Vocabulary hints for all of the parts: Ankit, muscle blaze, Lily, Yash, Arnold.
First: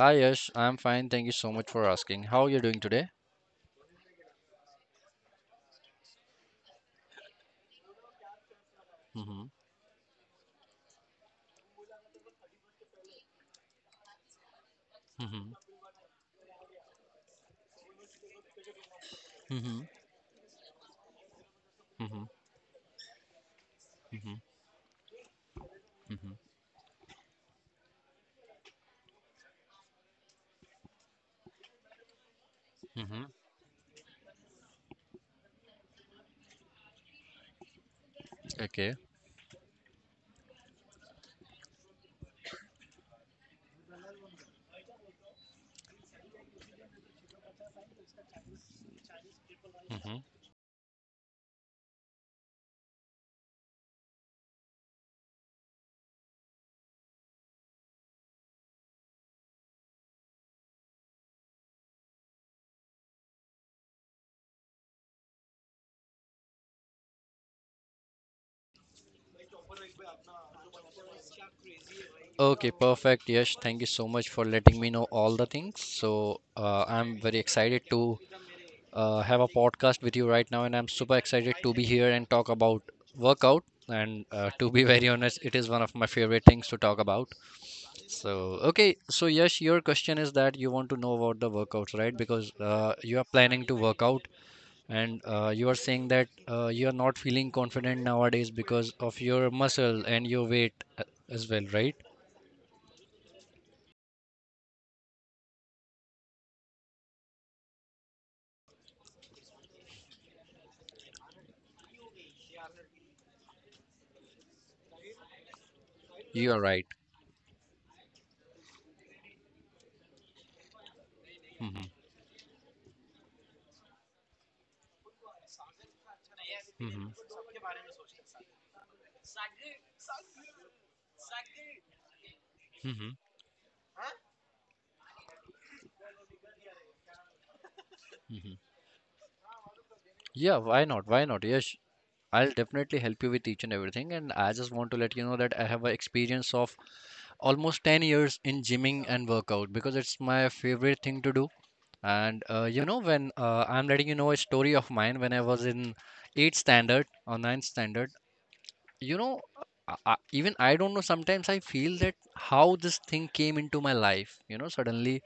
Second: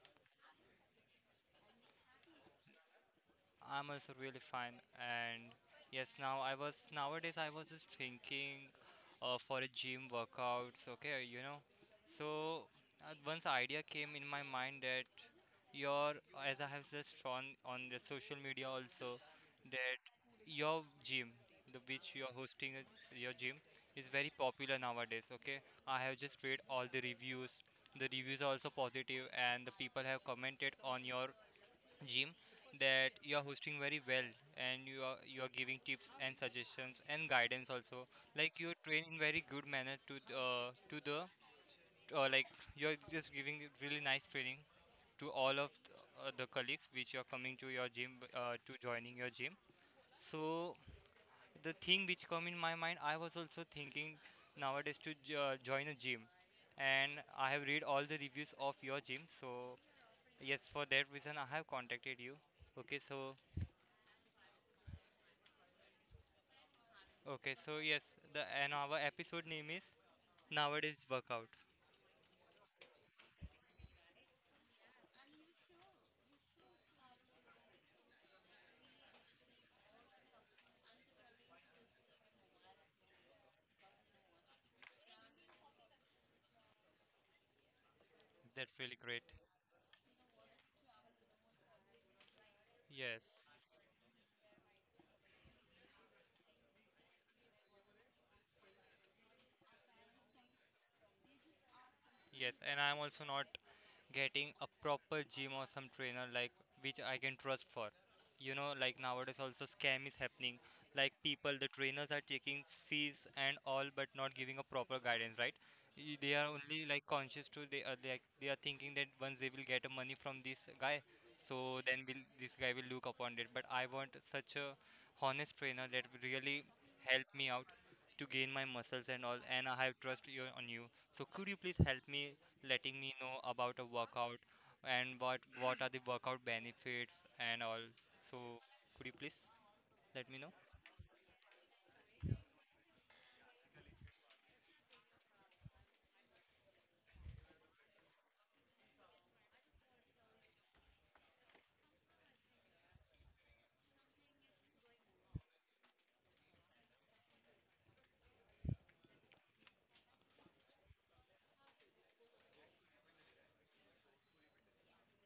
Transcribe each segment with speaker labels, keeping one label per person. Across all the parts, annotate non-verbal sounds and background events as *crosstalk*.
Speaker 1: Hi Yash, I'm fine. Thank you so much for asking. How are you doing today?
Speaker 2: I'm also really fine. And yes, nowadays I was just thinking
Speaker 1: Mm-hmm.
Speaker 2: for a gym workouts, okay. So once idea came in my mind that
Speaker 1: Mm-hmm.
Speaker 2: your as I have just shown on the social media also
Speaker 1: Mm-hmm.
Speaker 2: that your gym, the which
Speaker 1: Mm-hmm.
Speaker 2: you are hosting it- your gym is very
Speaker 1: Mm-hmm.
Speaker 2: popular nowadays, okay. I have
Speaker 1: Mm-hmm.
Speaker 2: just read all the reviews. The reviews are also positive and the people have commented on your Jim, that
Speaker 1: Mm-hmm.
Speaker 2: you are hosting very well and you are giving tips and suggestions and guidance also. Like you
Speaker 1: Okay.
Speaker 2: train in very good manner to the like you are just giving really nice training to all of the colleagues which are coming to your gym to joining your gym.
Speaker 1: Mm-hmm.
Speaker 2: So the thing which come in my mind, I was also thinking nowadays join a gym, and I have read all the reviews of your gym. So yes, for that reason I have contacted you. Okay, so. Okay, so yes, the and our episode name is Nowadays Workout.
Speaker 1: Okay, perfect. Yash, thank you so much for letting me know all the things. So I'm very excited to have a podcast with you right now, and I'm super excited to be here and talk about workout. And to be *laughs* very honest, it is one of my favorite things to talk about. So
Speaker 2: That's
Speaker 1: okay,
Speaker 2: really great.
Speaker 1: so Yash, your question is that you want to know about the workouts, right? Because you
Speaker 2: Yes,
Speaker 1: are planning to work out. And you are saying that you are not feeling confident nowadays because of your muscle and your weight as well, right?
Speaker 2: yes, and I'm also not getting a proper gym or some trainer like which I can trust for. You know, like nowadays also scam is happening. Like people, the trainers are taking fees and all, but not giving a proper guidance, right? They are
Speaker 1: You are right.
Speaker 2: only like conscious to they are thinking that once they will get money from this guy, so
Speaker 1: hmm
Speaker 2: then will this guy will look upon it. But I want such a honest trainer that will really
Speaker 1: hmm
Speaker 2: help me out to gain my muscles and all, and I have trust you on you, so could you please help me letting
Speaker 1: hmm
Speaker 2: me know about a workout and what are the workout benefits and all. So
Speaker 1: hmm
Speaker 2: could you please let me know?
Speaker 1: Yeah, why not? Why not? Yes, I'll definitely help you with each and everything. And I just want to let you know that I have an experience of almost 10 years in gymming and workout because it's my favorite thing to do. And you know, when I'm letting you know a story of mine when I was in 8th standard or ninth standard. You know, even I don't know. Sometimes I feel that how this thing came into my life. You know, suddenly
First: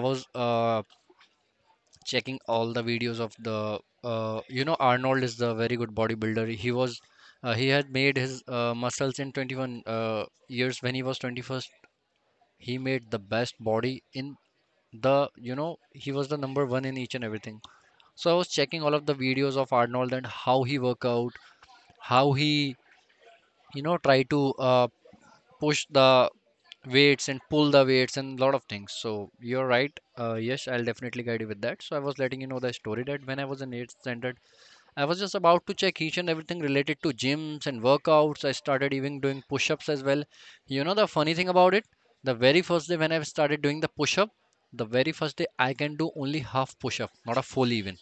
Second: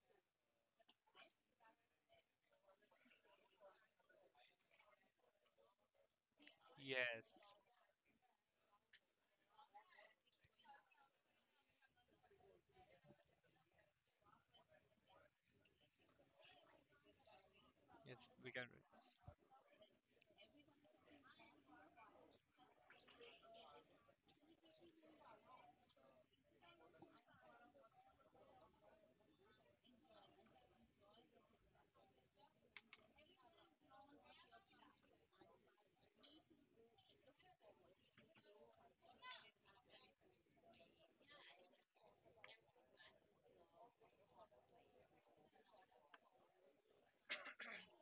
Speaker 1: I was checking all the videos of the. You know, Arnold is the very good bodybuilder.
Speaker 2: Yes,
Speaker 1: He had made his muscles in 21 years when he was 21st. He made the best body in the. You know, he was the number one in each and everything.
Speaker 2: yes,
Speaker 1: So I was
Speaker 2: we can do
Speaker 1: checking all of the
Speaker 2: this.
Speaker 1: videos of Arnold and how he work out, how he you know try to push the weights and pull the weights and a lot of things. So you're right. Yes, I'll definitely guide you with that. So I was letting you know the story that when I was in eighth standard, I was just about to check each and everything related to gyms and workouts. I started even doing push-ups as well. You know the funny thing about it, the very first day when I started doing the push-up, the very first day I can do only half push-up, not a full even.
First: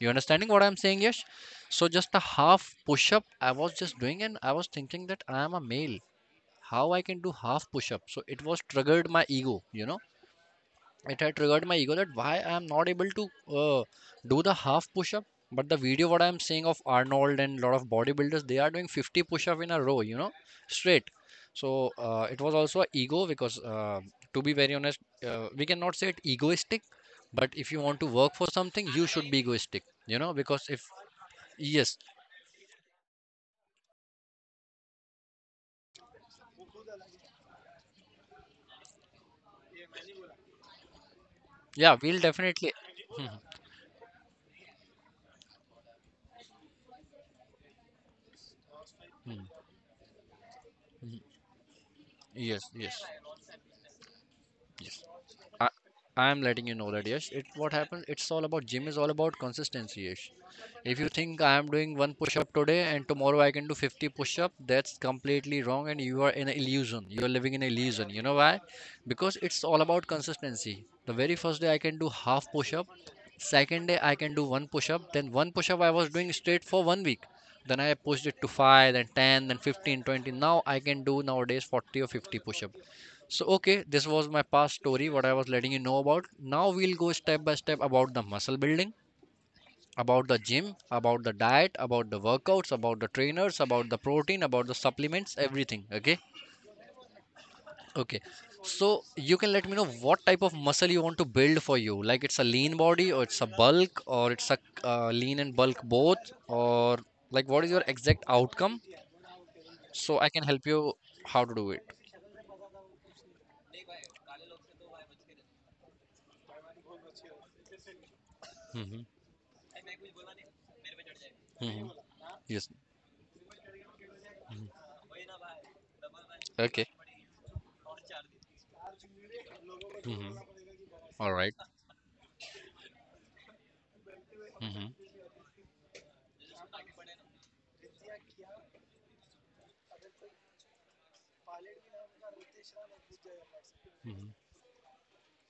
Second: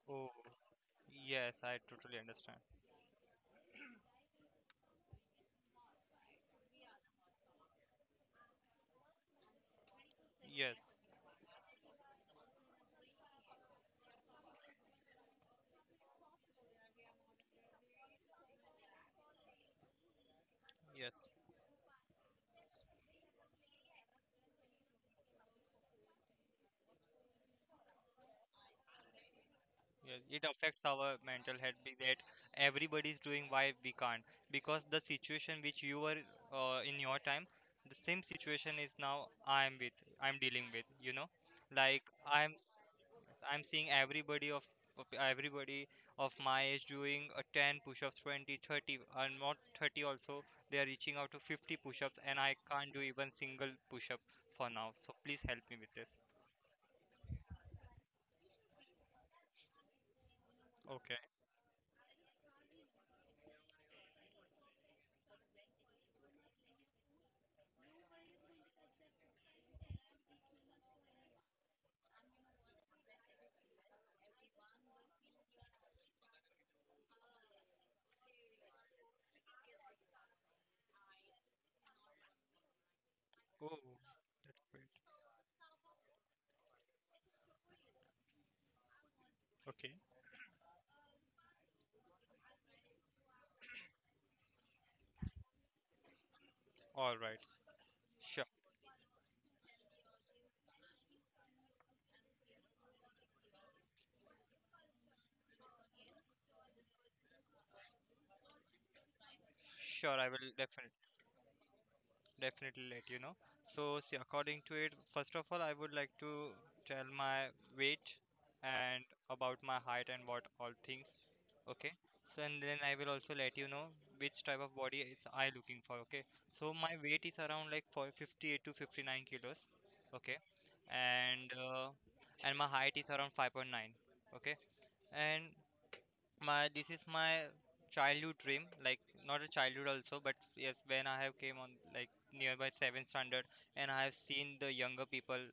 Speaker 1: You
Speaker 2: Oh,
Speaker 1: understanding what I'm saying, Yash?
Speaker 2: yes, I
Speaker 1: So just a
Speaker 2: totally understand.
Speaker 1: half push-up I was just doing, and I was thinking that I am a male, how I can do half push up. So it was triggered my ego, you know,
Speaker 2: Yes,
Speaker 1: it had triggered my ego that why I am not able to uh, do the half push up. But the video what I am seeing of Arnold and a lot of bodybuilders, they are doing 50 push up in a row, you know, straight.
Speaker 2: yes,
Speaker 1: So it was also a ego because to be very honest, we cannot say it egoistic, but if you want to work for something, you should be egoistic, you
Speaker 2: yes.
Speaker 1: know,
Speaker 2: It
Speaker 1: because
Speaker 2: affects
Speaker 1: if
Speaker 2: our mental health, be
Speaker 1: yes,
Speaker 2: that everybody is doing why we can't, because the situation which you were in your time, the same situation is now I'm dealing with. You know,
Speaker 1: yeah,
Speaker 2: like
Speaker 1: we'll
Speaker 2: I'm
Speaker 1: definitely.
Speaker 2: I'm seeing everybody of everybody of my age doing a 10 push-ups, 20, 30, and not
Speaker 1: *laughs*
Speaker 2: 30 also. They are reaching out to 50 push-ups, and I
Speaker 1: Yes,
Speaker 2: can't do
Speaker 1: yes,
Speaker 2: even single push-up for now.
Speaker 1: yes.
Speaker 2: So please help
Speaker 1: I,
Speaker 2: me with this.
Speaker 1: I'm letting you know that yes, it what happens. It's all about gym is all about consistency. Yes. If you
Speaker 2: Okay.
Speaker 1: think I am doing one push up today and tomorrow I can do 50 push up, that's completely wrong and you are in an illusion. You are living in an illusion. You know why? Because it's all about consistency. The very first day I can do half push up, second day I can do one push up, then one push up I was doing straight for 1 week. Then I pushed it to 5, then 10, then 15, 20. Now I can do nowadays 40 or 50 push up. So,
Speaker 2: Oh,
Speaker 1: okay, this was my
Speaker 2: that's
Speaker 1: past
Speaker 2: great.
Speaker 1: story, what I was letting you know about. Now, we'll go step by step about the muscle building,
Speaker 2: Okay.
Speaker 1: about the gym, about the diet, about the workouts, about the trainers, about the protein, about the supplements, everything. Okay,
Speaker 2: All right.
Speaker 1: okay.
Speaker 2: Sure.
Speaker 1: So, you can let me know what type of muscle you want to build for you. Like, it's a lean body, or it's a bulk, or it's a lean and bulk both, or like, what is your exact outcome?
Speaker 2: Sure.
Speaker 1: So,
Speaker 2: I
Speaker 1: I
Speaker 2: will
Speaker 1: can help
Speaker 2: definitely.
Speaker 1: you how to do it.
Speaker 2: definitely let you know. So, see, according to it, first of all, I would like to tell my weight and
Speaker 1: Hmm
Speaker 2: about my height and what all things. Okay.
Speaker 1: hmm
Speaker 2: So, and
Speaker 1: Yes.
Speaker 2: then I will also let you know which type
Speaker 1: Mhm.
Speaker 2: of body is I looking for. Okay. So,
Speaker 1: Okay.
Speaker 2: my weight is around like for 58 to 59 kilos. Okay.
Speaker 1: hmm All
Speaker 2: And
Speaker 1: right.
Speaker 2: uh, and my height is around 5.9. Okay.
Speaker 1: Mhm.
Speaker 2: And my this is my childhood dream, like not a childhood also, but yes when I have came on like nearby 7th standard and I have
Speaker 1: Mhm.
Speaker 2: seen the younger people,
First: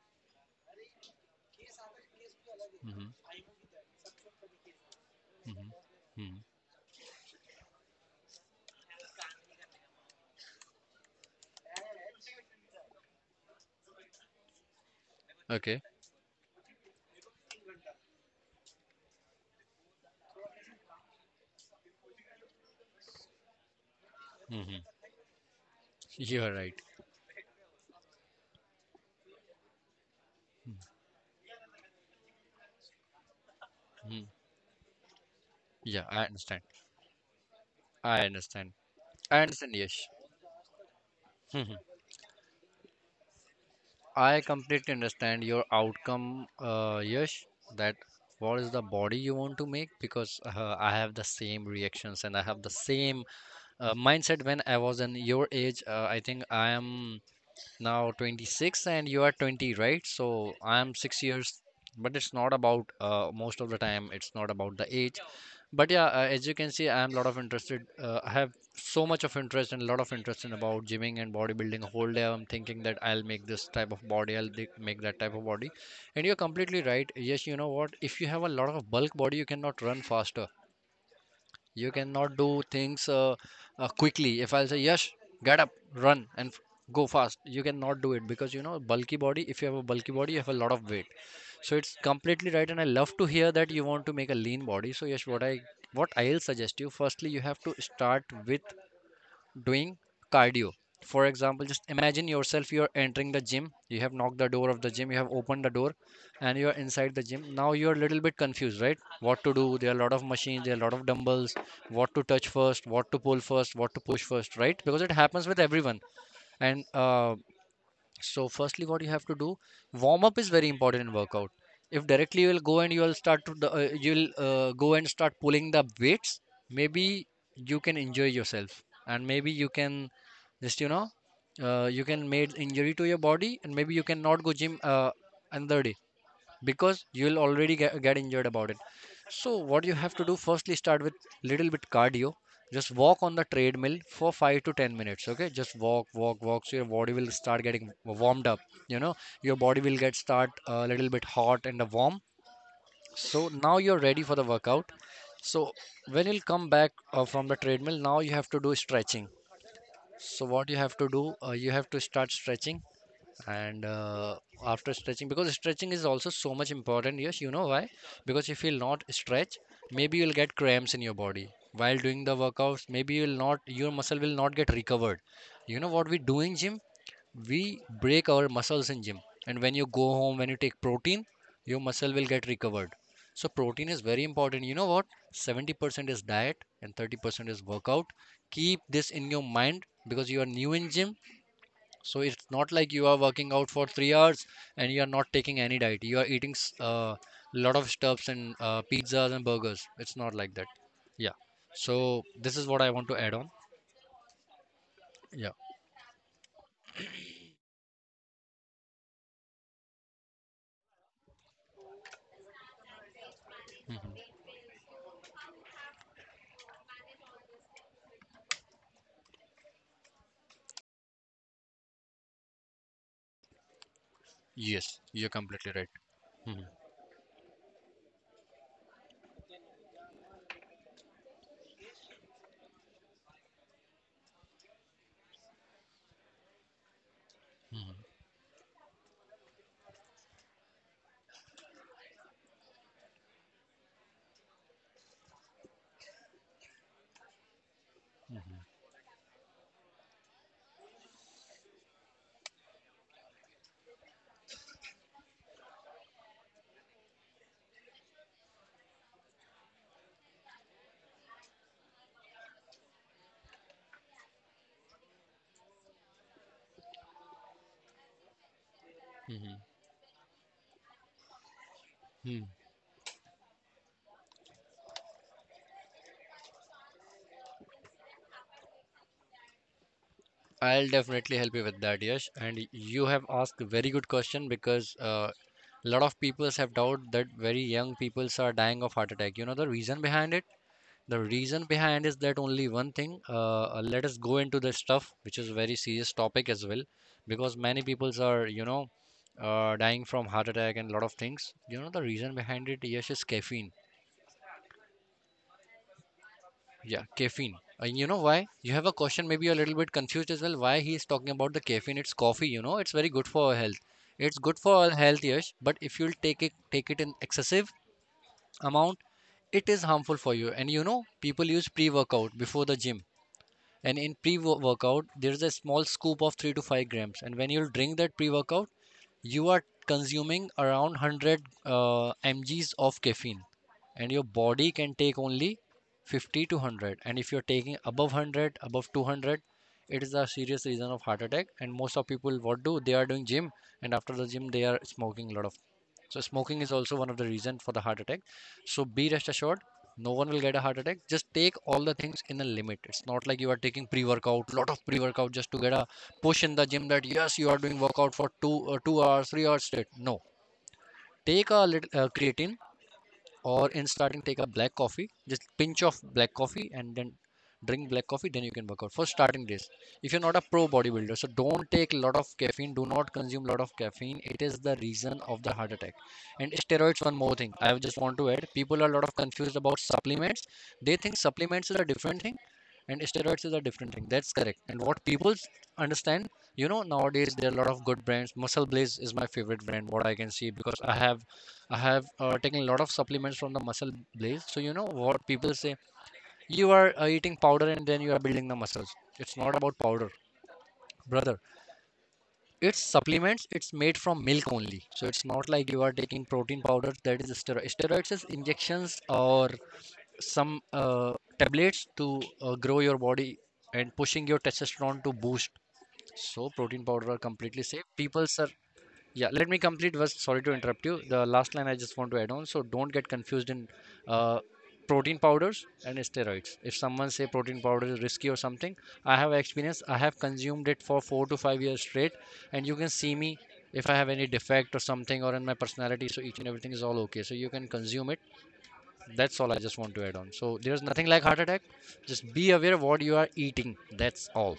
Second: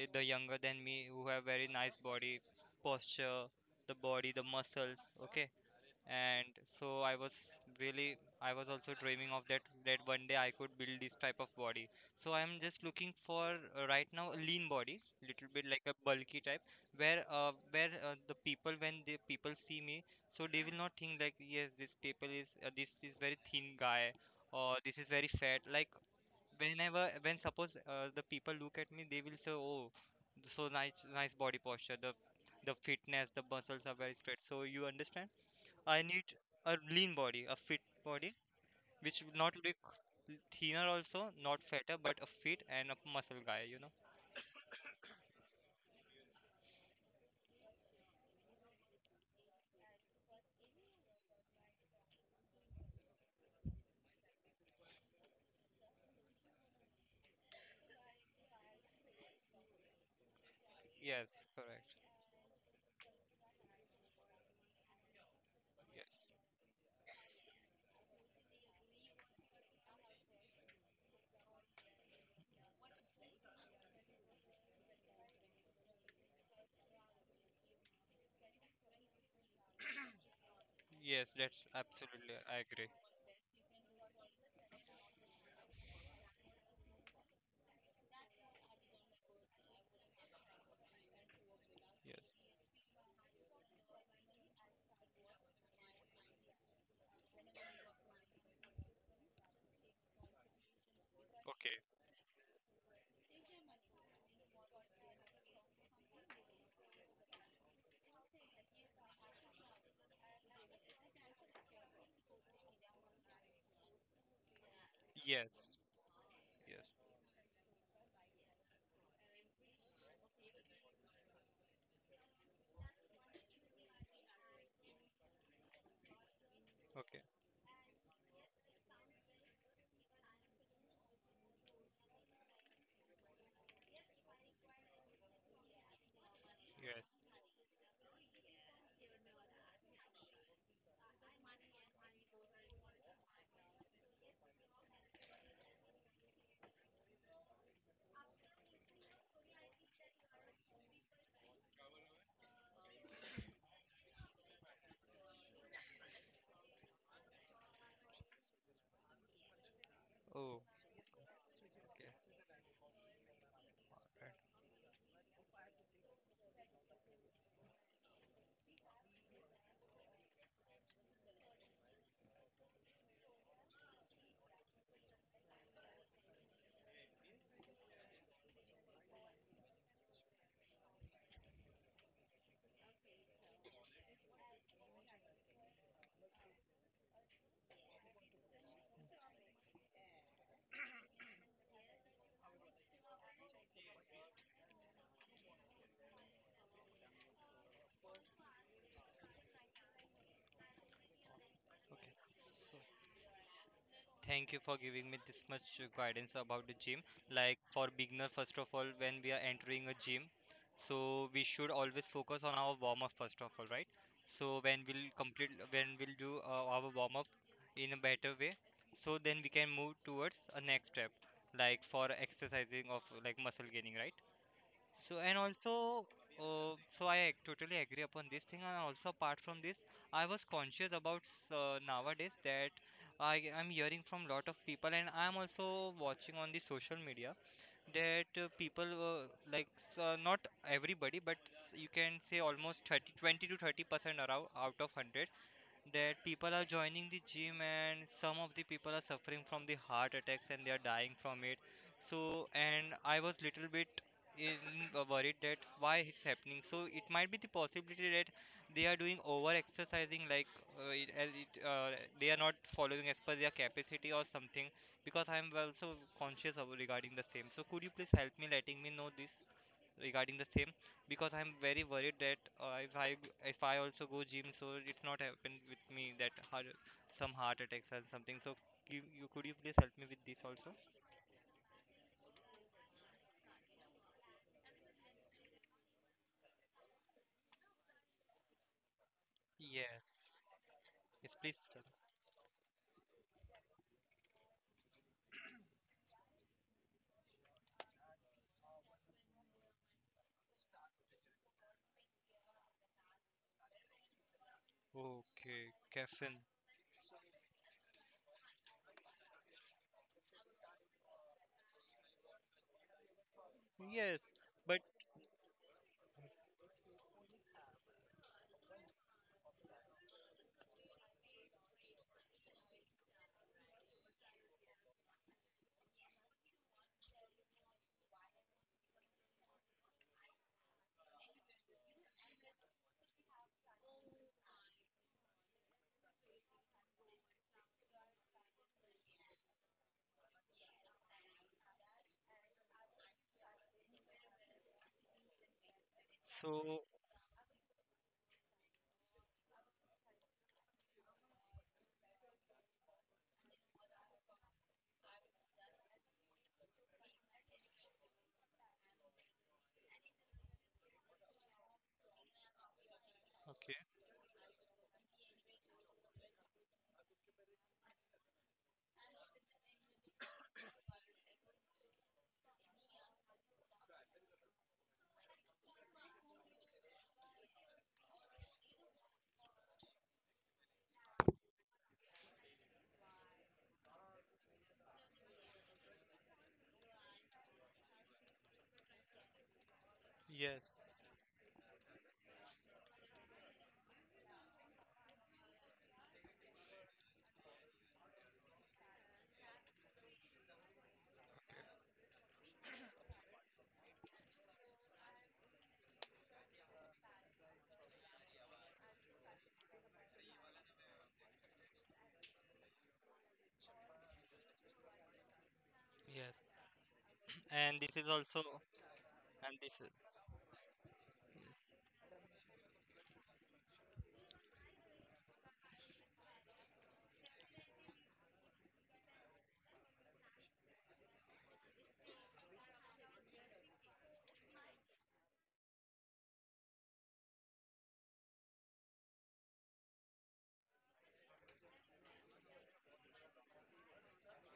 Speaker 2: the younger than me, who have very nice body
Speaker 1: Mhm.
Speaker 2: posture, the body, the muscles, okay,
Speaker 1: Mhm. Mhm.
Speaker 2: and so I was also dreaming of that one day I could build this type of body, so I'm just looking for right now a lean body, little bit like
Speaker 1: Okay.
Speaker 2: a bulky type, where the people when the people see me, so they will not think like yes this people is, this is very thin guy or
Speaker 1: Mhm.
Speaker 2: this is very fat, like
Speaker 1: *laughs* You are right.
Speaker 2: whenever when suppose the people look at me they will say, oh, so nice nice body posture, the fitness, the muscles are very
Speaker 1: Mhm.
Speaker 2: straight, so you understand. I
Speaker 1: Yeah, I
Speaker 2: need
Speaker 1: understand.
Speaker 2: a lean body, a fit
Speaker 1: I
Speaker 2: body,
Speaker 1: understand.
Speaker 2: which would
Speaker 1: I
Speaker 2: not
Speaker 1: understand,
Speaker 2: look
Speaker 1: Yash.
Speaker 2: thinner also, not
Speaker 1: Mhm.
Speaker 2: fatter, but a fit and a muscle guy, you know?
Speaker 1: I completely understand your outcome, Yash, that what is the body you want to make because I have the same reactions and I have the same mindset when I was in your age. I think I am now 26 and you are 20, right? So I'm 6
Speaker 2: Yes,
Speaker 1: years,
Speaker 2: correct.
Speaker 1: but it's not about most of the time, it's not about the age. But yeah, as you can see, I am lot of interested. I have so much of interest and a lot of interest in about gymming and bodybuilding. Whole day I'm thinking that I'll make this type of body, I'll make that type of body. And you're completely right. Yes, you know what, if you have a lot of bulk body, you cannot run faster,
Speaker 2: Yes, that's
Speaker 1: you
Speaker 2: absolutely,
Speaker 1: cannot do
Speaker 2: I agree.
Speaker 1: things quickly. If I'll say, Yash, get up, run, and go fast, you cannot do it because you know, bulky body, if you have a bulky body, you have a lot of weight. So it's
Speaker 2: Yes.
Speaker 1: completely right, and I love to hear that you want to make a lean body. So Yash, what I'll suggest you, firstly, you have to start with doing cardio. For example,
Speaker 2: Okay.
Speaker 1: just imagine yourself, you're entering the gym, you have knocked the door of the gym, you have opened the door, and you're inside the gym. Now you're a little bit confused, right? What to do? There are a lot of machines, there are a lot of dumbbells, what to touch first, what to pull first, what to push first, right? Because it happens
Speaker 2: Yes.
Speaker 1: with everyone. And
Speaker 2: Yes.
Speaker 1: so, firstly, what you have to do, warm up is very important in workout. If directly you will go and you will start to you will go and start pulling the weights,
Speaker 2: Okay.
Speaker 1: maybe you can injure yourself, and maybe you can just you know you can make injury to your body, and maybe you cannot go gym another day
Speaker 2: Yes.
Speaker 1: because you'll already get injured about it. So what you have to do, firstly start with little bit cardio, just walk on the treadmill for 5 to 10 minutes. Okay, just walk walk. So your body will start getting warmed up, you know, your body will get start a little bit hot and warm. So now you're ready for the workout. So when you'll come back from the treadmill, now you have to do stretching. So
Speaker 2: Oh,
Speaker 1: what you have to do, you have to start stretching. And
Speaker 2: okay.
Speaker 1: after stretching, because stretching is also so much important, yes, you know why? Because if you'll not stretch, maybe you'll get cramps in your body while doing the workouts, maybe you'll not, your muscle will not get recovered. You know what we do in gym? We break our muscles in gym, and when you go home, when you take protein, your muscle will get recovered. So protein is very important. You know what, 70% is diet and 30% is workout. Keep this in your mind, because you are new in gym. So it's not like you are working out for 3 hours and you are not taking any diet. You are eating a lot of stuffs and pizzas and burgers. It's not like that. Yeah. So this is what I want to add on.
Speaker 2: Thank you for giving me this
Speaker 1: Yeah.
Speaker 2: much guidance about the gym. Like for beginner, first of all, when we are entering a gym, so we should always focus on our warm up first of all, right?
Speaker 1: hmm
Speaker 2: So when we'll do our warm up in a better way, so then we can move towards a next step, like for exercising of like muscle gaining, right?
Speaker 1: Yes,
Speaker 2: So
Speaker 1: you're
Speaker 2: and
Speaker 1: completely right.
Speaker 2: also,
Speaker 1: hmm
Speaker 2: so totally agree upon this thing. And also, apart from this, I was conscious about nowadays that I am hearing from lot of people, and I'm also watching on the social media
Speaker 1: hmm
Speaker 2: that people, not everybody, but you can say almost 30, 20 to 30% around out of 100 that people are joining the gym, and some of the people are suffering from the heart attacks and they are dying from it. So and I was little bit in worried that why it's happening, so it might be the possibility that they are doing over exercising, like, uh, it, as it, uh, they are not following as per their capacity or something, because I am also conscious of regarding the same, so could you please help me letting me know this
Speaker 1: hmm
Speaker 2: regarding the same, because I'm very worried that
Speaker 1: hmm
Speaker 2: if I also go gym, so it's not happen with me that heart, some heart attacks or something. So you could you please help me with this also?
Speaker 1: I'll definitely help you with that, Yash. And you have asked a very good question, because a lot of people have doubt that very young peoples are dying of heart attack. You know the reason
Speaker 2: Yes.
Speaker 1: behind it? The
Speaker 2: Yes, please
Speaker 1: reason
Speaker 2: tell.
Speaker 1: behind is that only one thing. Let us go into the stuff, which is a very serious topic as well, because many peoples are, you know, dying from heart attack and a lot of things. You know the reason behind it, Yes, is caffeine.
Speaker 2: Okay, caffeine.
Speaker 1: Yeah, caffeine. You know why? You have a question, maybe you're a little bit confused as well. Why he is talking about the caffeine? It's coffee, you know, it's very good for our health.
Speaker 2: Yes,
Speaker 1: It's good for
Speaker 2: but
Speaker 1: our health, Yash, but if you'll take it in excessive amount, it is harmful for you. And you know, people use pre-workout before the gym, and in pre-workout there is a small scoop of 3 to 5 grams, and when you drink that pre-workout you are consuming around 100 mgs of caffeine, and your body can take only 50 to 100, and if you're taking above 100, above 200, it is a serious reason of heart attack. And most of people what do they are doing gym, and after the gym they are smoking a lot of. So smoking is
Speaker 2: so
Speaker 1: also one of the reason for the heart attack. So be rest assured, no one will get a heart attack. Just take all the things in a limit. It's not like you are taking pre workout, lot of pre workout just to get a push in the gym, that yes, you are doing workout for 2 hours, 3 hours straight. No, take a little creatine, or
Speaker 2: okay.
Speaker 1: in starting take a black coffee, just pinch of black coffee, and then drink black coffee. Then you can work out for starting days. If you're not a pro bodybuilder, so don't take a lot of caffeine. Do not consume a lot of caffeine. It is the reason of the heart attack. And steroids, one more thing I just want to add, people are a lot of confused about supplements. They think supplements is a different thing and steroids is a different thing. That's correct. And what people understand, you know, nowadays there are a lot of good brands. Muscle Blaze is my favorite brand, what I can see,
Speaker 2: Yes.
Speaker 1: because I have taken a lot of supplements from the Muscle Blaze. So you know what people say, you are eating powder and then you are building the muscles. It's not about powder, brother. It's supplements. It's made from milk only. So it's not like you are taking protein powder. That is steroid. Steroids is injections or some tablets to grow your body and pushing your testosterone to boost.
Speaker 2: Yes,
Speaker 1: So protein powder are completely
Speaker 2: and
Speaker 1: safe.
Speaker 2: this is
Speaker 1: People,
Speaker 2: also,
Speaker 1: sir, yeah. Let me
Speaker 2: and this is,
Speaker 1: complete. Was sorry to interrupt you. The last line I just want to add on. So don't get confused in uh, protein powders and steroids. If someone say protein powder is risky or something, I have experience. I have consumed it for 4 to 5 years straight, and you can see me if I have any defect or something or in my personality. So each and everything is all okay. So you can consume it. That's all I just want to add on. So there's nothing like heart attack. Just be aware of what you are eating. That's all.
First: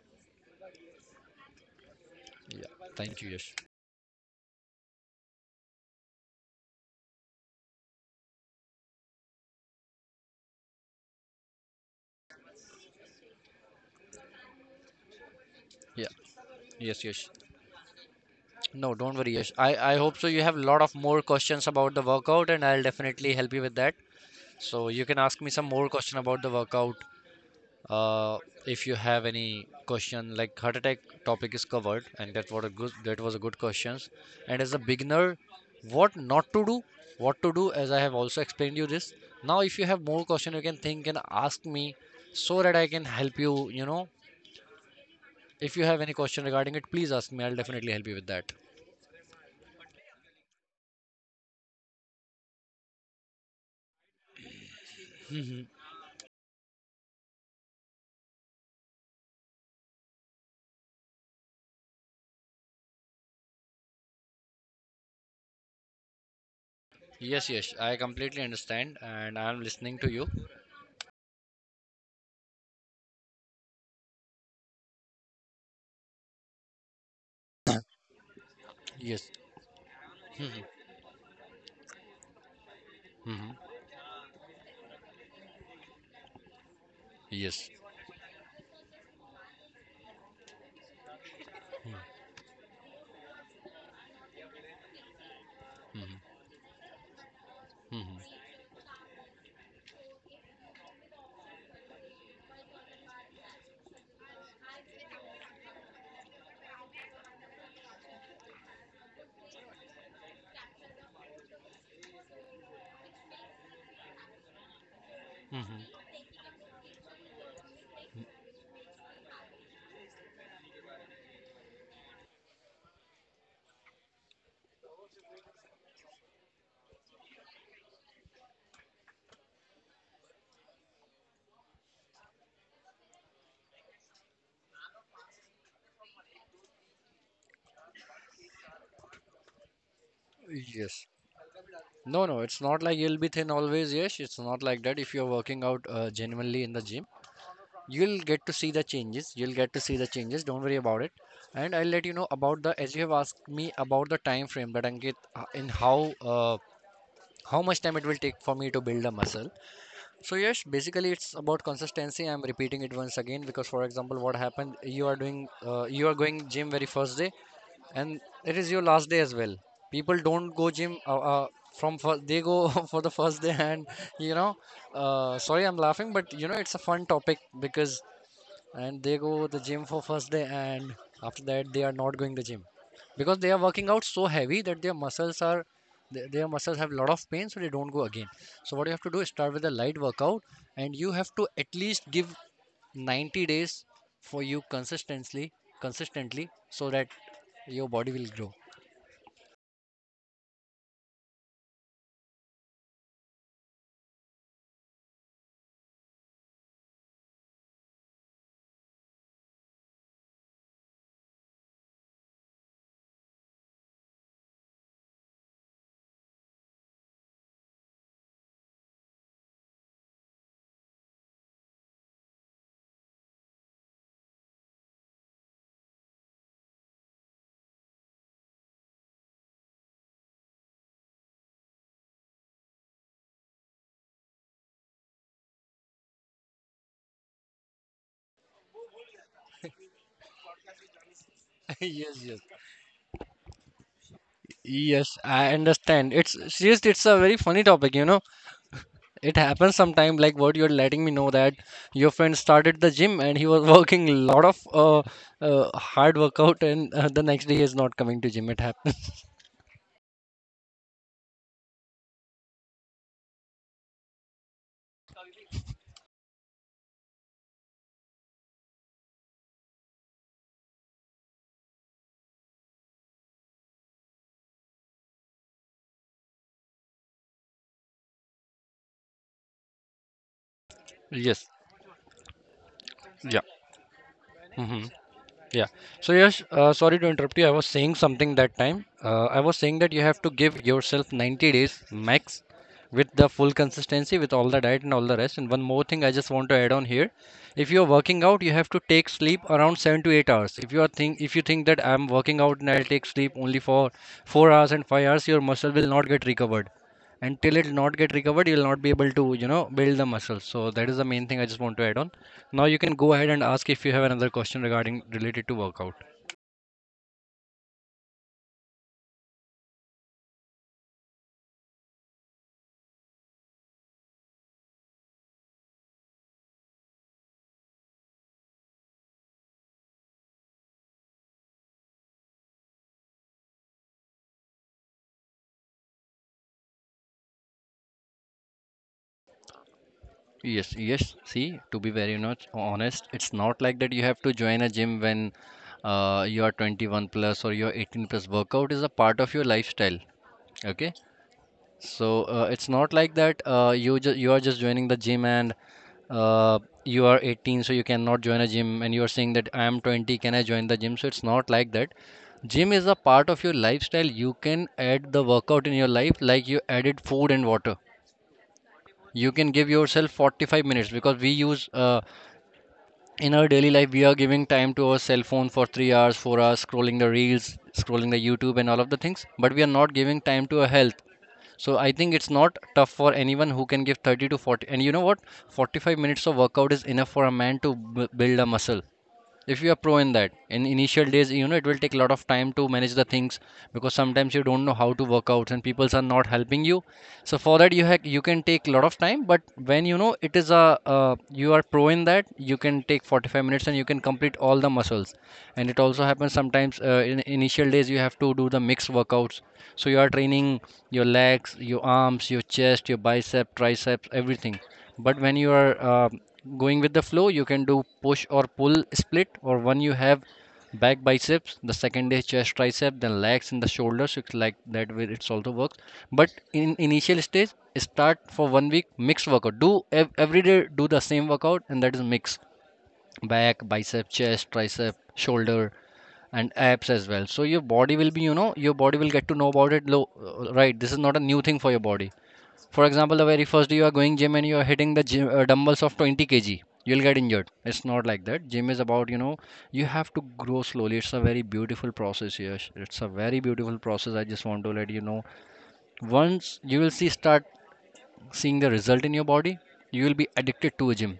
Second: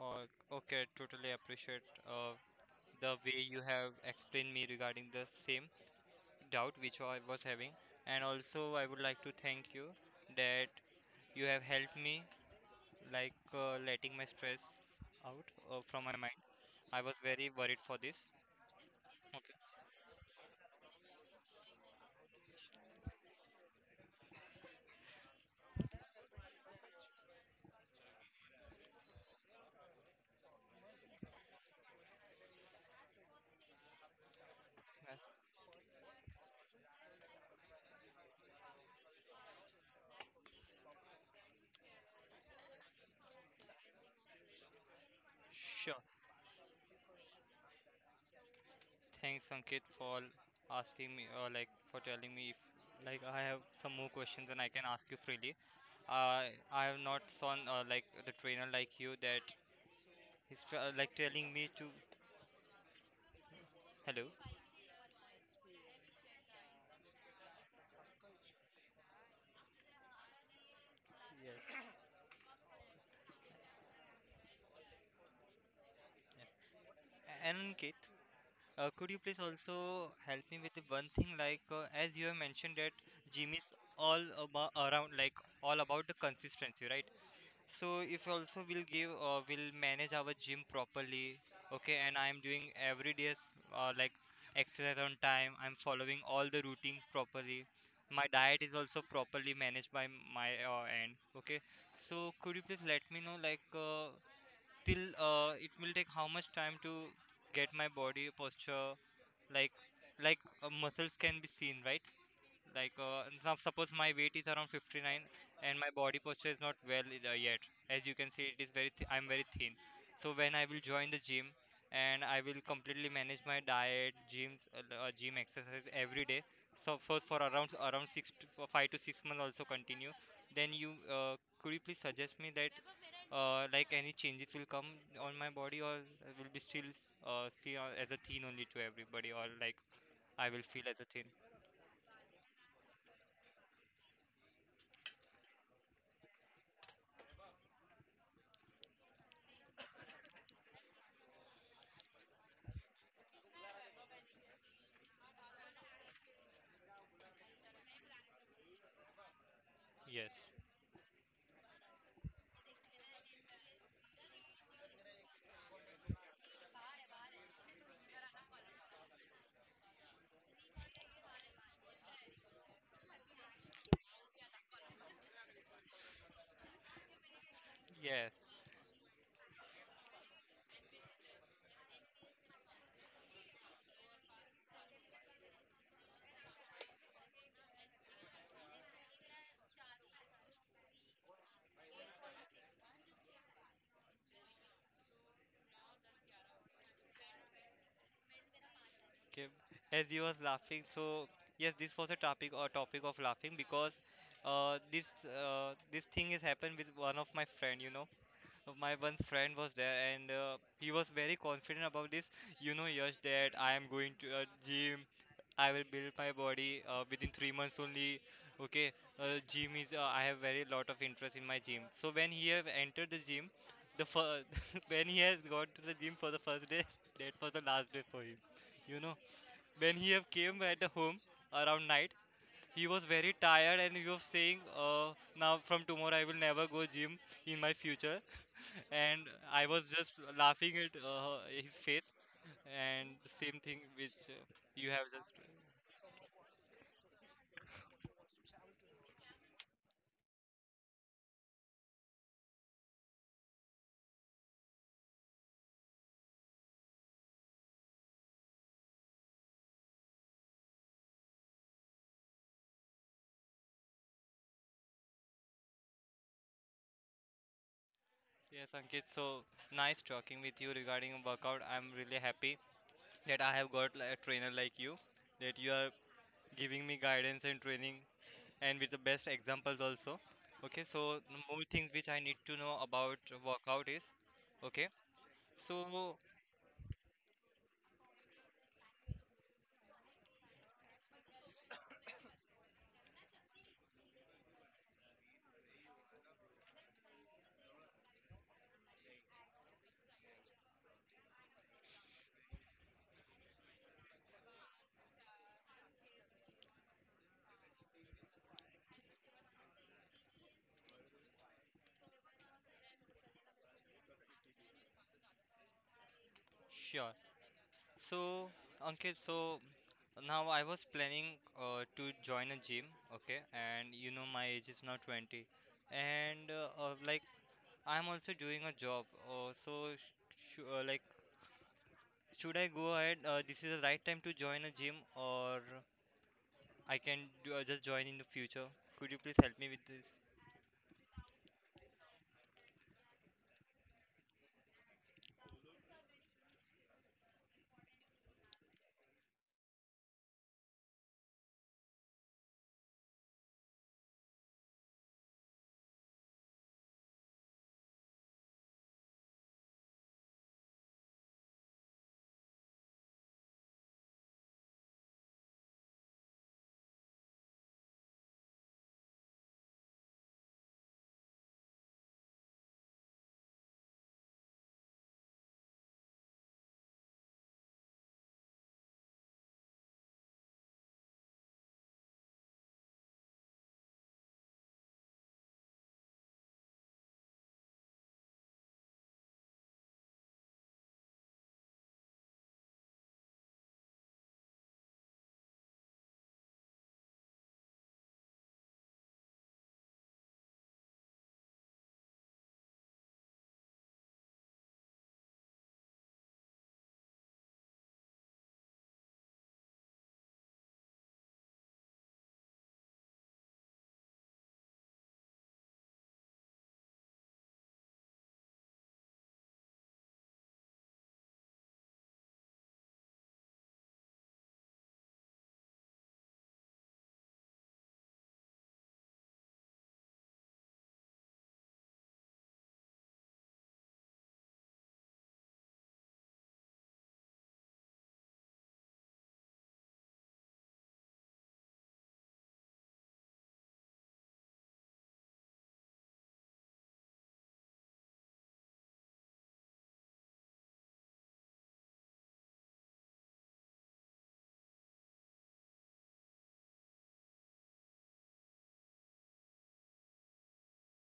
Speaker 2: oh, okay, totally appreciate the
Speaker 1: Thank you,
Speaker 2: way
Speaker 1: Yash.
Speaker 2: you have explained me regarding the same, doubt which I was having, and also I would like to thank you that you have helped me, like letting my stress out from
Speaker 1: Yeah.
Speaker 2: my mind. I
Speaker 1: Yes,
Speaker 2: was
Speaker 1: yes.
Speaker 2: very worried for this.
Speaker 1: No, don't worry, Yash. I,
Speaker 2: Okay.
Speaker 1: I hope so. You have a lot of more questions about the workout, and I'll definitely help you with that. So you can ask me some more question about the workout. Uh, if you have any question, like heart attack topic is covered, and that was a good questions. And as a beginner,
Speaker 2: Yes.
Speaker 1: what not to do, what to do, as I have also explained you this. Now, if you have more question, you can think and ask me, so that I can help you. You know, if you have
Speaker 2: Sure.
Speaker 1: any question regarding it, please ask me. I'll definitely help you with that.
Speaker 2: Thanks, Ankit, for asking me or like for telling me if like I have some more questions and I can ask you freely.
Speaker 1: *laughs*
Speaker 2: I have not seen like the trainer like you, that like telling me to hello.
Speaker 1: Yes, yes, I completely understand and I am listening to you.
Speaker 2: Yes. And Ankit, could you
Speaker 1: Yes.
Speaker 2: please also help me
Speaker 1: Mhm,
Speaker 2: with the one thing, like as you have mentioned that gym
Speaker 1: mhm.
Speaker 2: is all about around like all about the consistency, right?
Speaker 1: Yes.
Speaker 2: So if also we'll manage our gym properly,
Speaker 1: Mhm,
Speaker 2: okay, and I'm doing every day like exercise on time. I'm
Speaker 1: mhm,
Speaker 2: following all the routines properly.
Speaker 1: mhm,
Speaker 2: My diet is also properly managed by my end, okay. So could you please let me know, like till it will take how much time to get my body posture, like, muscles can be seen, right, like now suppose my weight is around 59, and
Speaker 1: mhm.
Speaker 2: my body posture is not well yet, as you can see it is very I'm very thin, so when I will join the gym and I will completely manage my diet, gym exercise every day, so first for around 6 to, for 5 to 6 months also continue, then you uh, could you please suggest me that, like, any changes will come on my body, or I will be still feel as a teen only to everybody, or like I will feel as a
Speaker 1: Yes.
Speaker 2: teen.
Speaker 1: No, no, it's not like you'll be thin always. Yes, it's not like that. If you're working out genuinely in the gym, you'll get to see the changes. You'll get to see the changes. Don't worry about it. And I'll let you know about the, as you have asked me about the time frame, that Ankit, in how much time it will take for me to build a muscle.
Speaker 2: Yes.
Speaker 1: So yes, basically it's about consistency. I'm repeating it once again because, for example, what happened? You are doing, you are going gym very first day, and it is your last day as well. People don't go gym from first, they go *laughs* for the first day, and you know, sorry, I'm laughing, but you know, it's a fun topic because
Speaker 2: Yes.
Speaker 1: and they go the gym for first day, and after that they are not going the gym because they are working out so heavy that their muscles are, their muscles have a lot of pain, so they don't go again. So what you have to do is start with a light workout, and you have to at least give 90 days for you consistently, consistently, so that your body will grow.
Speaker 2: Okay. As you was laughing, so yes, this was a topic or topic of laughing because this thing has happened with one of my friend. My one friend was there and he was very confident about this, Yash, that I am going to a gym, I will build my body within 3 months only, okay. Gym is, I have very lot of interest in my gym, so when he have entered the gym, the fir- *laughs* when he has gone to the gym for the first day, *laughs* that was the last day for him you know when he have came at the home around night, he was very tired and he was saying, now from tomorrow I will never go gym in my future. *laughs* And I was just laughing at his
Speaker 1: *laughs*
Speaker 2: face,
Speaker 1: Yes, yes.
Speaker 2: and same thing which, you have
Speaker 1: Yes,
Speaker 2: just.
Speaker 1: I understand, it's seriously, it's a very funny topic, you know. It happens sometime, like what you're letting me know, that your friend started the gym and he was *laughs* working lot of hard workout, and the next day he is not coming to gym. It happens.
Speaker 2: Yes, Ankit, so nice talking with you regarding workout, I'm really happy that I have got a trainer like you, that you are giving me guidance and training and with the best examples also, okay, so
Speaker 1: *laughs*
Speaker 2: the
Speaker 1: Yes.
Speaker 2: more things which I need to know about
Speaker 1: Yeah.
Speaker 2: workout is, okay,
Speaker 1: Hmm. Yeah.
Speaker 2: so.
Speaker 1: So yes, sorry to interrupt you. I was saying something that time. I was saying that you have to give yourself 90 days max with the full consistency, with all the diet and all the rest. And one more thing I just want to add on here. If you're working out, you have to take sleep around 7 to 8 hours. If you are think, if you think that I'm working out and I'll take sleep only for 4 hours and 5 hours, your muscle will not get recovered. Until it will not get recovered, you'll not be able to, you know, build the muscles. So that is the main thing I just want to add on. Now you can go ahead and ask if you have another question regarding related to workout.
Speaker 2: Sure. So, Ankit, so now I was planning to join a gym, okay, and you know my age is now 20, and like I'm also doing a job. So, sh sh like, should I go ahead? This is the right time to join a gym, or I can do, just join in the future? Could you please help me with this?
Speaker 1: Yes, yes, see, to be very much honest, it's not like that you have to join a gym when you are 21 plus or you are 18 plus. Workout is a part of your lifestyle, okay. So it's not like that you are just joining the gym and uh, you are 18, so you cannot join a gym, and you are saying that I am 20, can I join the gym? So it's not like that. Gym is a part of your lifestyle. You can add the workout in your life like you added food and water. You can give yourself 45 minutes, because we use in our daily life, we are giving time to our cell phone for 3 hours, 4 hours, scrolling the reels, scrolling the YouTube and all of the things, but we are not giving time to our health. So I think it's not tough for anyone who can give 30 to 40. And you know what? 45 minutes of workout is enough for a man to b build a muscle if you are pro in that. In initial days, you know, it will take a lot of time to manage the things, because sometimes you don't know how to work out and people are not helping you. So for that you have, you can take a lot of time, but when you know it is a, you are pro in that, you can take 45 minutes and you can complete all the muscles. And it also happens sometimes, in initial days you have to do the mixed workouts, so you are training your legs, your arms, your chest, your bicep, triceps, everything. But when you are going with the flow, you can do push or pull split, or one you have back biceps, the second is chest tricep, then legs and the shoulders. It's like that way, it's also works. But in initial stage, start for 1 week mixed workout, do every day do the same workout, and that is mix: back bicep, chest tricep, shoulder, and abs as well. So your body will be, you know, your body will get to know about it. Right, this is not a new thing for your body. For example, the very first day you are going gym and you are hitting the gym, dumbbells of 20 kg, you'll get injured. It's not like that. Gym is about, you know, you have to grow slowly. It's a very beautiful process, Yash. It's a very beautiful process. I just want to let you know. Once you will see, start seeing the result in your body, you will be addicted to a gym.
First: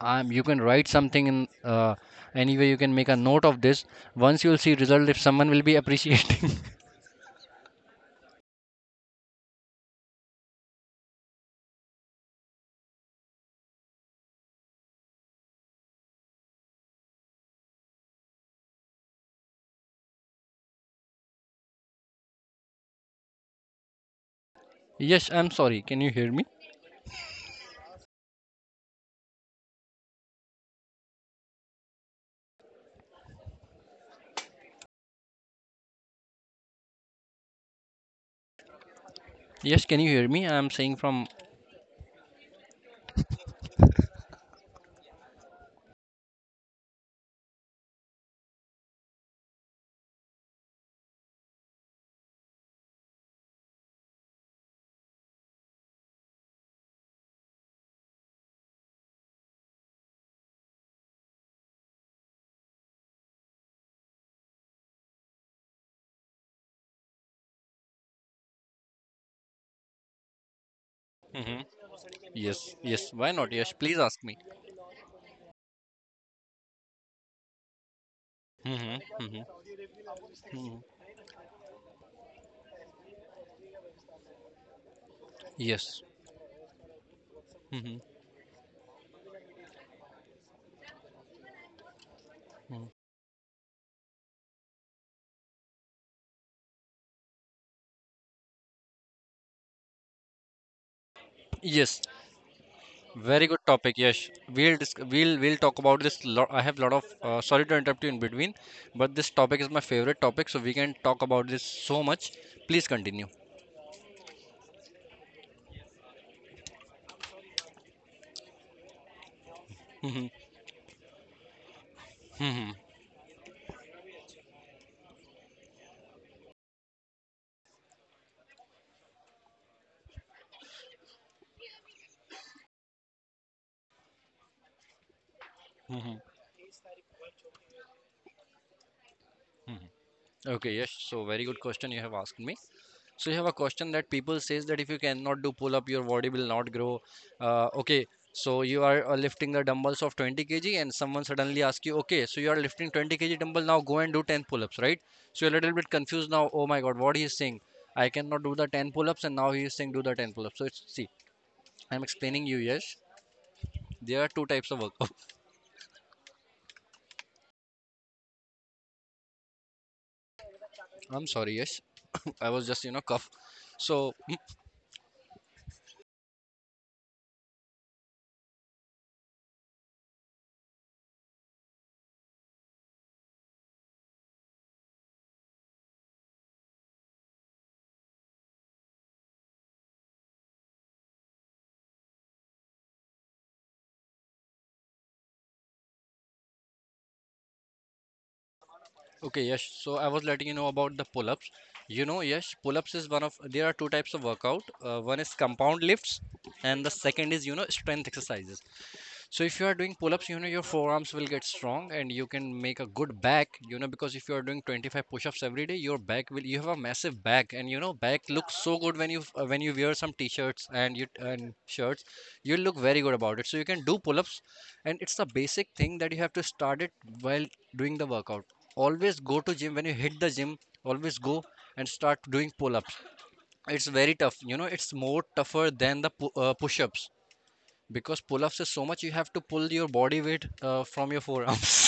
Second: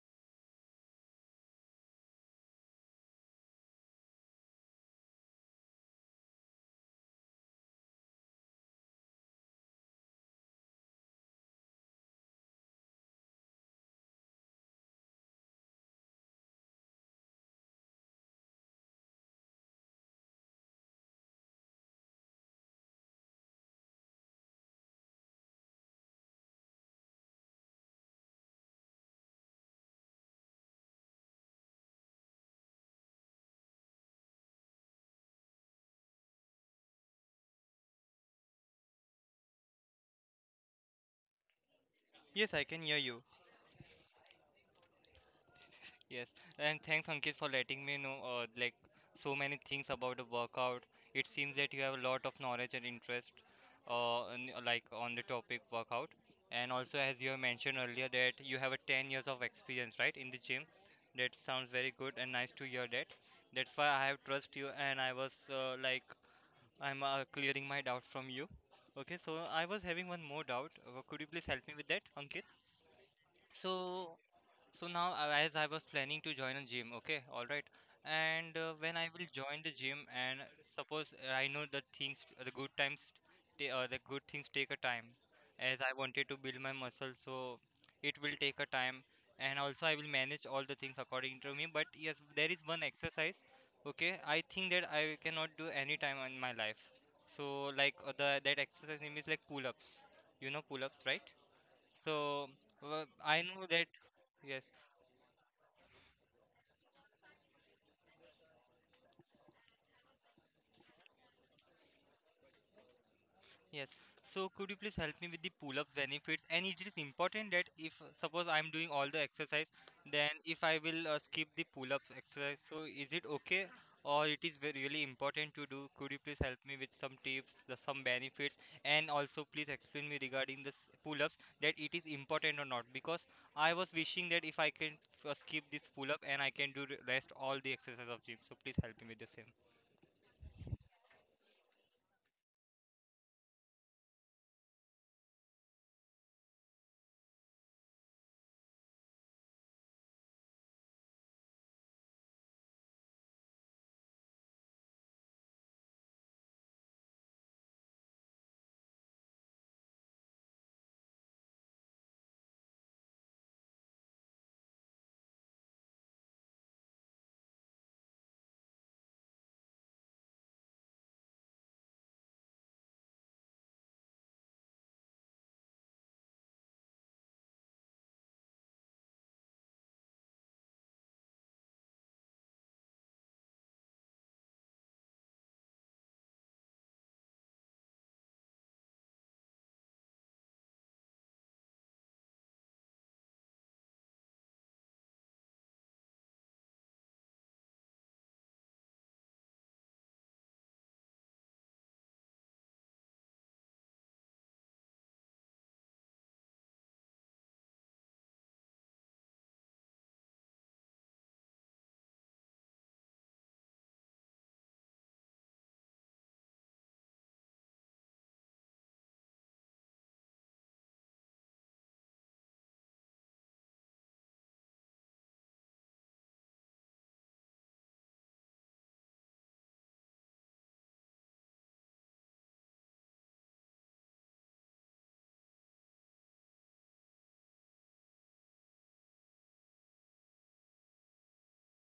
Speaker 1: You can write something in anyway. You can make a note of this. Once you will see result, if someone will be appreciating. *laughs* Yes, I'm sorry. Can you hear me? Yes, can you hear me? I'm saying from.
Speaker 2: Yes, I can hear you. Yes, and thanks Ankit for letting me know, like, so many things about the workout. It seems that you have a lot of knowledge and interest on, like on the topic workout. And also as you have mentioned earlier that you have a 10 years of experience, right, in the gym. That sounds very good and nice to hear that. That's why I have trust you, and I was, like, I'm clearing my doubt from you. Okay, so I was having one more doubt. Could you please
Speaker 1: Mhm.
Speaker 2: help me with that, Ankit?
Speaker 1: Yes, yes. Why not? Yes, please ask
Speaker 2: So,
Speaker 1: me.
Speaker 2: now, as I was planning to join a gym, okay, all right, and
Speaker 1: Mm-hmm,
Speaker 2: when I will
Speaker 1: mm-hmm.
Speaker 2: join the gym, and
Speaker 1: Hmm.
Speaker 2: suppose I know that things, the good times, the good things take a time, as I
Speaker 1: Yes.
Speaker 2: wanted to build my muscle, so
Speaker 1: Mm-hmm.
Speaker 2: it will take a time, and also I will manage all the things according to me. But yes, there is one exercise, okay, I think that I cannot do any time in my life. So, like, the that exercise name is like pull-ups, you know pull-ups, right?
Speaker 1: Yes.
Speaker 2: So I
Speaker 1: Very good
Speaker 2: know that,
Speaker 1: topic. Yes,
Speaker 2: yes.
Speaker 1: we'll talk about this. I have lot of sorry to interrupt you in between, but this topic is my favorite topic, so we can talk about this so much. Please continue.
Speaker 2: Yes. So could you please help me with the pull-up benefits? And it is important that if, suppose I'm doing all the exercise,
Speaker 1: Mm-hmm,
Speaker 2: then if I will skip the pull-up exercise,
Speaker 1: mm-hmm,
Speaker 2: so is it okay or it is really important to do? Could you please help me with some tips, some benefits, and also please explain me regarding the pull-ups that it is important or not? Because I was wishing that if I can skip this
Speaker 1: mm-hmm.
Speaker 2: pull-up and I can do the rest all the exercise of gym. So please help me with the same.
Speaker 1: Okay. Yes. So very good question you have asked me. So you have a question that people says that if you cannot do pull up, your body will not grow. Okay, so you are lifting the dumbbells of 20 kg, and someone suddenly asks you, okay, so you are lifting 20 kg dumbbell now, go and do 10 pull ups, right? So you're a little bit confused now. Oh my God, what he is saying? I cannot do the 10 pull ups, and now he is saying do the 10 pull ups. So it's, see, I'm explaining you. Yes, there are two types of workout. *laughs* I'm sorry. Yes, *coughs* I was just, you know, cough. So. *laughs* Okay, yes. So I was letting you know about the pull-ups. You know, yes, pull-ups is one of, there are two types of workout. One is compound lifts, and the second is, you know, strength exercises. So if you are doing pull-ups, you know, your forearms will get strong, and you can make a good back, you know, because if you are doing 25 push-ups every day, your back will, you have a massive back, and you know back looks so good when you wear some t-shirts and you and shirts, you look very good about it. So you can do pull-ups, and it's the basic thing that you have to start it while doing the workout. Always go to gym, when you hit the gym, always go and start doing pull-ups. It's very tough, you know, it's more tougher than the push-ups, because pull-ups is so much, you have to pull your body weight from your forearm.